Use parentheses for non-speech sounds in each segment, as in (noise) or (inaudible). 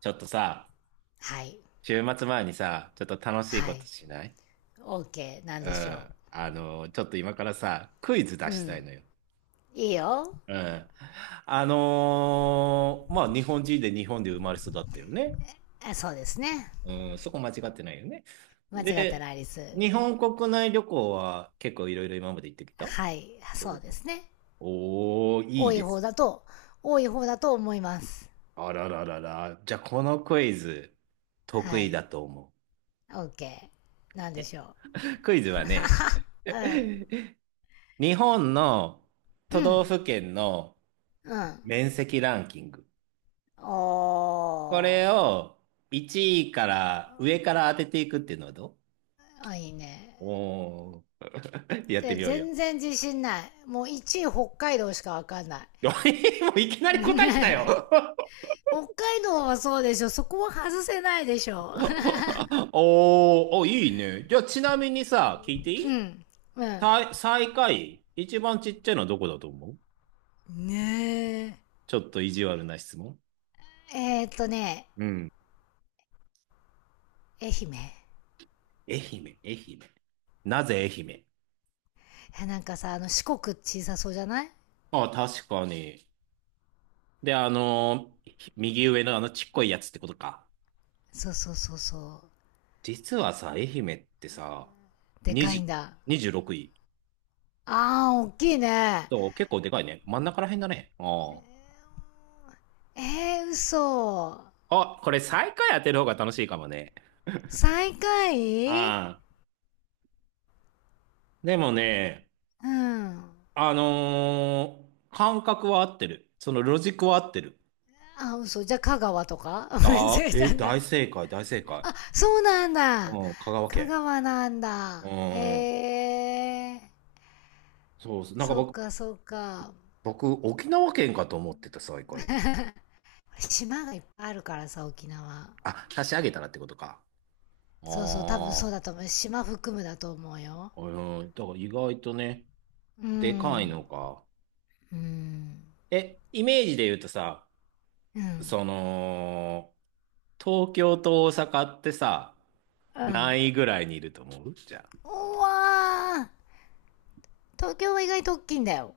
ちょっとさ、はい。週末前にさ、ちょっと楽しいはことい。しない？ OK、 なんうでしょん。ちょっと今からさ、クイズ出う。うしたいん。のよ。いいよ。うん。日本人で日本で生まれ育ったよね。あ、そうですね。うん、そこ間違ってないよね。間違ってで、ないです。日本国内旅行は結構いろいろ今まで行ってきた？はい。そおうでー、すね。おーい多いいで方す。だと、多い方だと思います。あらららら。じゃあ、このクイズ、得は意い。だと思う。OK、 なんでしょ (laughs) クイズはね、う。うん。(laughs) 日本のう都道ん。府県のうん。面積ランキング。おこれー。を1位から上から当てていくっていうのはどう？あ、いいね。おー、(laughs) やってで、みようよ。全然自信ない。もう1位北海道しかわかんない。(laughs) いもういきなり答えきた (laughs) よ。(laughs) 北海道はそうでしょ。そこは外せないでしょ。おー、お、いいね。じゃあちなみにさ、聞いていうい？ん。うん。最、最下位一番ちっちゃいのはどこだと思う？ねちょっと意地悪な質問。えーっとね、うん。愛媛。愛媛、愛媛。なぜ愛媛？なんかさ、あの四国小さそうじゃない？あ、確かに。で、右上のあのちっこいやつってことか。そうそうそうそう。実はさ、愛媛ってさ、でかい20、んだ。26位。あー、おっきいね。そう、結構でかいね。真ん中らへんだね。あえー、嘘。あ。あ、これ最下位当てる方が楽しいかもね。最下位？ああ。でもね、うん。感覚は合ってる。そのロジックは合ってる。あ、嘘。じゃあ香川とか (laughs) 間ああ、違え (laughs) え、たん大だ。正解、大正解。あ、そうなんうだ。ん、香川香県。川なんうだ。ん。へえー。そうそう。なんかそっ僕、かそっか。僕、沖縄県かと思ってた、最下位。島がいっぱいあるからさ、沖縄。あ、差し上げたらってことか。そうそう、多分あそうあ。だと思う。島含むだと思うよ。うん、だから意外とね、うでかいん。のか。うん。え、イメージで言うとさ、うん。その、東京と大阪ってさ、うん。何位ぐらいにいると思う？じゃあ。うわー、東京は意外と大きいんだよ。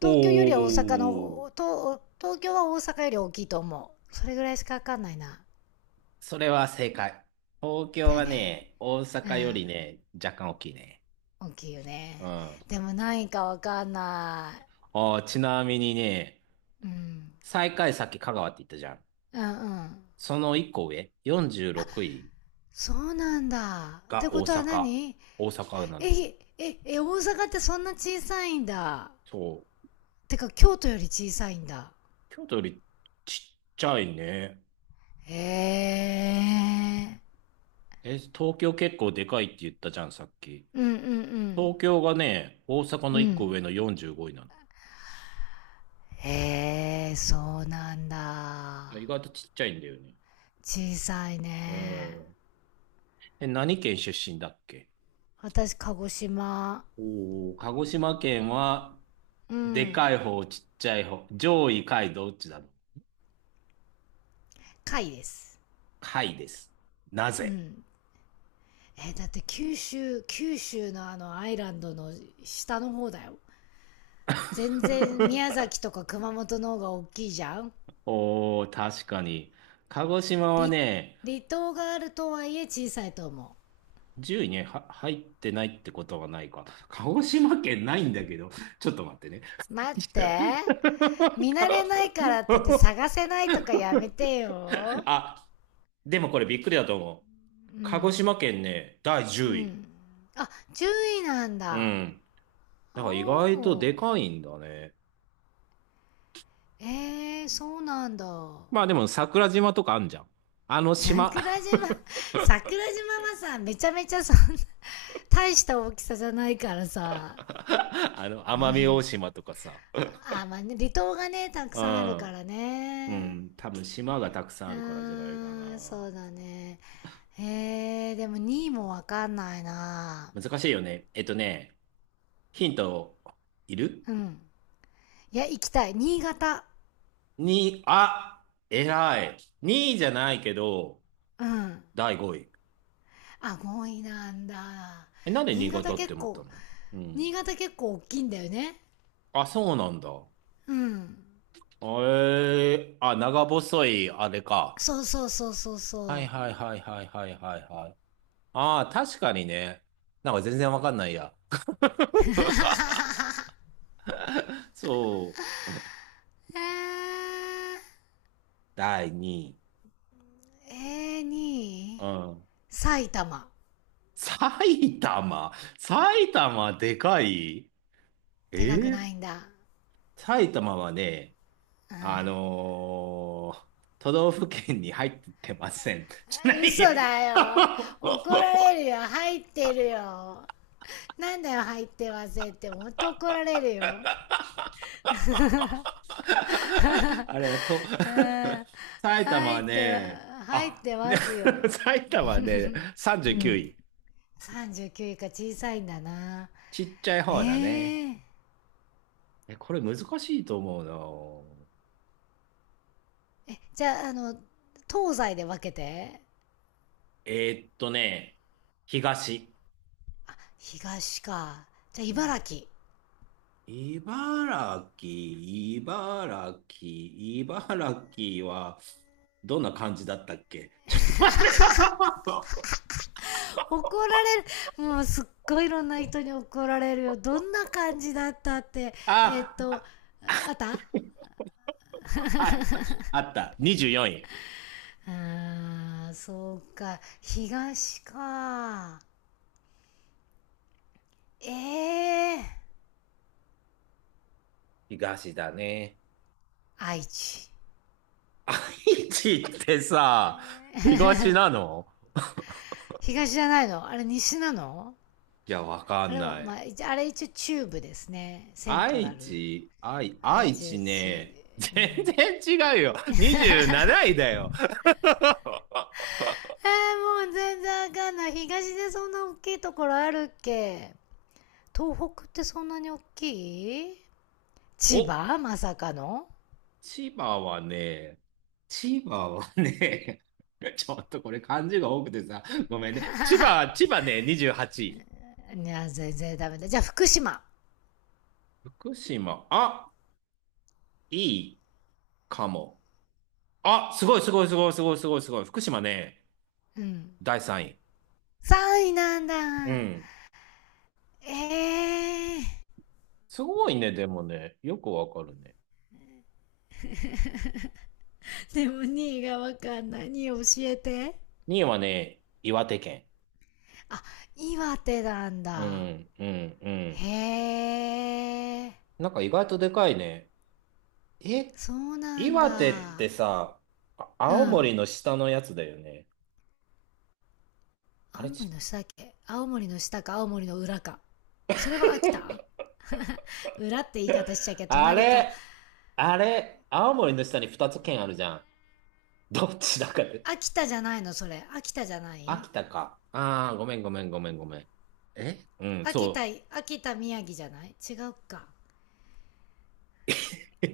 東京よりはお大阪ー。の、東京は大阪より大きいと思う。それぐらいしかわかんないな。それは正解。東京だよはね。ね、大う阪よん。りね、若干大きいね。大きいようん。ね。あでも何位かわかんなあ、ちなみにね、い。うん。最下位さっき香川って言ったじゃん。うんうん。その一個上、46位そうなんだ。っがて大ことは阪。何？大阪なの。え、え、え、大阪ってそんな小さいんだ。そう。てか京都より小さいんだ。京都よりちっちゃいね。へえ。え、東京結構でかいって言ったじゃん、さっき。うんう東ん京がね、大阪うのん。う1個上ん。の45位なへえ、そうなんの。だ。意外とちっちゃいんだよね。小さいうね。ん。え、何県出身だっけ？私、鹿児島。おー、鹿児島県は、うでかいん。方、ちっちゃい方、上位、下位、どっちだろう。貝です。下位です。なうぜ？ ん。えー、だって九州、九州のあのアイランドの下の方だよ。全然宮 (laughs) 崎とか熊本の方が大きいじゃん。おー、確かに。鹿児島はね、離島があるとはいえ小さいと思10位には入ってないってことはないか。鹿児島県ないんだけど、ちょっと待ってね。う。待って。見慣れないからって言って探 (laughs) せないとかやめてよ。あ、でもこれびっくりだと思う。う鹿児ん。島県ね、第10う位。ん。あ、注意なんうだ。ん。だから意外とおー。でかいんだね。えー、そうなんだ。まあでも桜島とかあんじゃん。あの島 桜 (laughs) 島、桜島はさ、めちゃめちゃそんな、大した大きさじゃないからさ。あの奄美大島とかさ。あ、まあね、離島がね、たくうさんあるかん。らうね。ん。多分島がたくさんうあるからじゃないかーん、そうな。だね。えー、でも2位もわかんないな。難しいよね。えっとね、ヒントいる？うん。いや、行きたい。新潟。に、あ、偉い。2位じゃないけど、うん。第5位。あ、ごいなんだ。え、なんで新新潟潟って結思った構、の？う新ん。潟結構大きいんだよね。あ、そうなんだ。うん。えー、あ、長細い、あれか。そうそうそうそうはいそう。はいはいはいはいはいはい。ああ、確かにね。なんか全然わかんないや。(laughs) そう。えー、第2位。えにう2ん。埼玉。埼玉。埼玉でかい？えでかくなー、いんだ。埼玉はね、あのー都道府県に入ってません。(laughs) じゃないや。嘘だよ。(laughs) 怒られるよ。入ってるよ。なんだよ、入ってませんって。もっと怒られるよ。あれはと、うん。(laughs) 埼玉入はっては、ね、入っあ、てね ますよ。(laughs) 埼玉はね、う39ん。位。39位か、小さいんだな。ちっちゃい方だね。ええ。え、これ難しいと思うな。じゃあ、東西で分けて。ね、東。東か。じゃあ、うん、茨城。茨城、茨城、茨城は、どんな感じだったっけ？ (laughs) ちょっと待って。 (laughs) 怒られる。もうすっごいいろんな人に怒られるよ。どんな感じだったって。えーっあ、と、あった。あ、あった。24位。あー、そうか。東か。ええ、東だね。愛知。愛知ってさ、東なの？東じゃないの？あれ西なの？いや、わかあんれは、なまい。あ、一あれ一応中部ですね。セントラ愛ル。知、愛、愛愛知、知愛知、ね、う全ん。然違うよ。27位だよ。(laughs) えー、もう全然わかんない。東でそんな大きいところあるっけ？東北ってそんなに大きい？千お、葉まさかの。千葉はね、千葉はね、(laughs) ちょっとこれ漢字が多くてさ、ごめんね。千葉ね、28位。いや、全然ダメだ。じゃあ、福島。福島、あ、いいかも。あ、すごいすごいすごいすごいすごいすごい。福島ね、うん。第3位。3位なんだ。うん。ええー。すごいね、でもね、よくわかるね。でも2位がわかんない。2位教えて。にいはね、岩手県。あ、岩手なんうだ。ん、うん、うん。へえ。なんか意外とでかいね。え、そうなん岩手っだ。てさ、あ、う青ん。森の下のやつだよね。あ青れ、ち、森の下だっけ？青森の下か青森の裏か。それは秋田。裏って言い方しちゃいけ、あ隣か。れ、あれ、青森の下に2つ県あるじゃん。どっちだかで。秋田じゃないの？それ秋田じゃない？秋田か。ああ、ごめんごめんごめんごめん。え、うん、秋田、そ秋田宮城じゃない？違うか。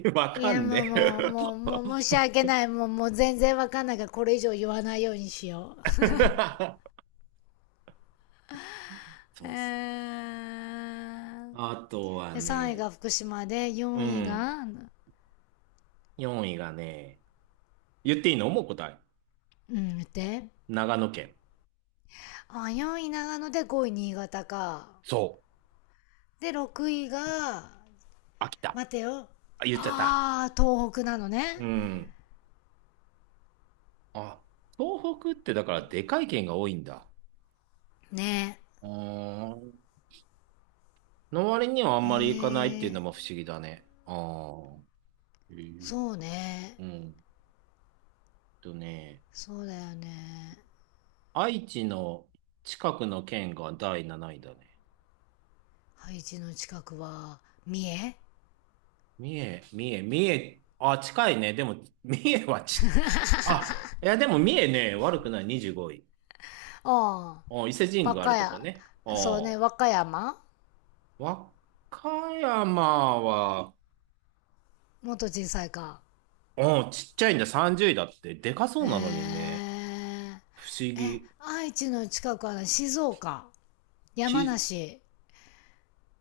う。(laughs) わいかやんもうねえ。もうもうもう申し訳ない、もう全然わかんないからこれ以上言わないようにしよう。 (laughs) えそうっす。ー、あとはで3位ね、が福島でう4位ん、が、4位がね、言っていいの？もう答え。うん、見て。長野県。あ、4位長野で5位新潟か。そう。で6位が、秋田。待てよ。あ、言っちゃった。あー、東北なのうね。ん。あ、東北ってだからでかい県が多いんだ。ね。うーん、の割にはあんえまり行かないっていうのえー。も不思議だね。ああ。へえ。そうね。うんとね、そうだよね。愛知の近くの県が第7位だね。ハイジの近くは、三重。三重、三重、三重、あ、近いね。でも、三重はち、あ、いや、でも三重ね、悪くない25位。ああ、あ、伊勢神和宮があ歌るとこ山。ね。そうね、あ、和歌山和歌山は、もっと小さいか。あ、ちっちゃいんだ、30位だって。でかそうえなのにね。ー、不思え、議。愛知の近くはね静岡、ち、山梨、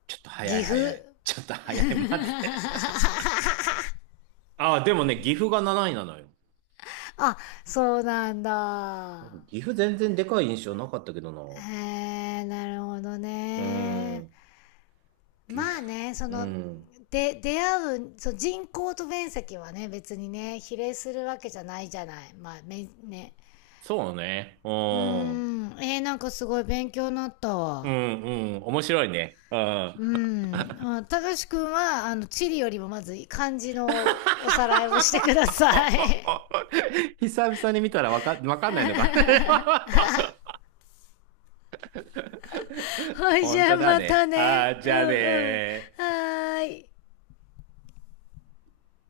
ちょっと早い岐早阜。い。ちょっと早い。待って。ああ、でもね、岐阜が7位なのよ。あ、そうなんだ。岐阜全然でかい印象なかったけどな。えー、なるほどうーね。ん。岐まあ阜。ね、そうの、ん。で、出会う、そう、人口と面積はね、別にね、比例するわけじゃないじゃない。まあ、め、ね。そうね。ううーん。ん、えー、なんかすごい勉強になったうわ。んうん。面白いね。うん。うん。あ、たかしくんは、あの、地理よりもまず漢字のおさらいをしてください。(laughs) (laughs) 久々に見たらわか、わかんないのか。(laughs) はい、じ本ゃあ当だまたね。ね。ああ、うじゃあんうん。はね。ーい。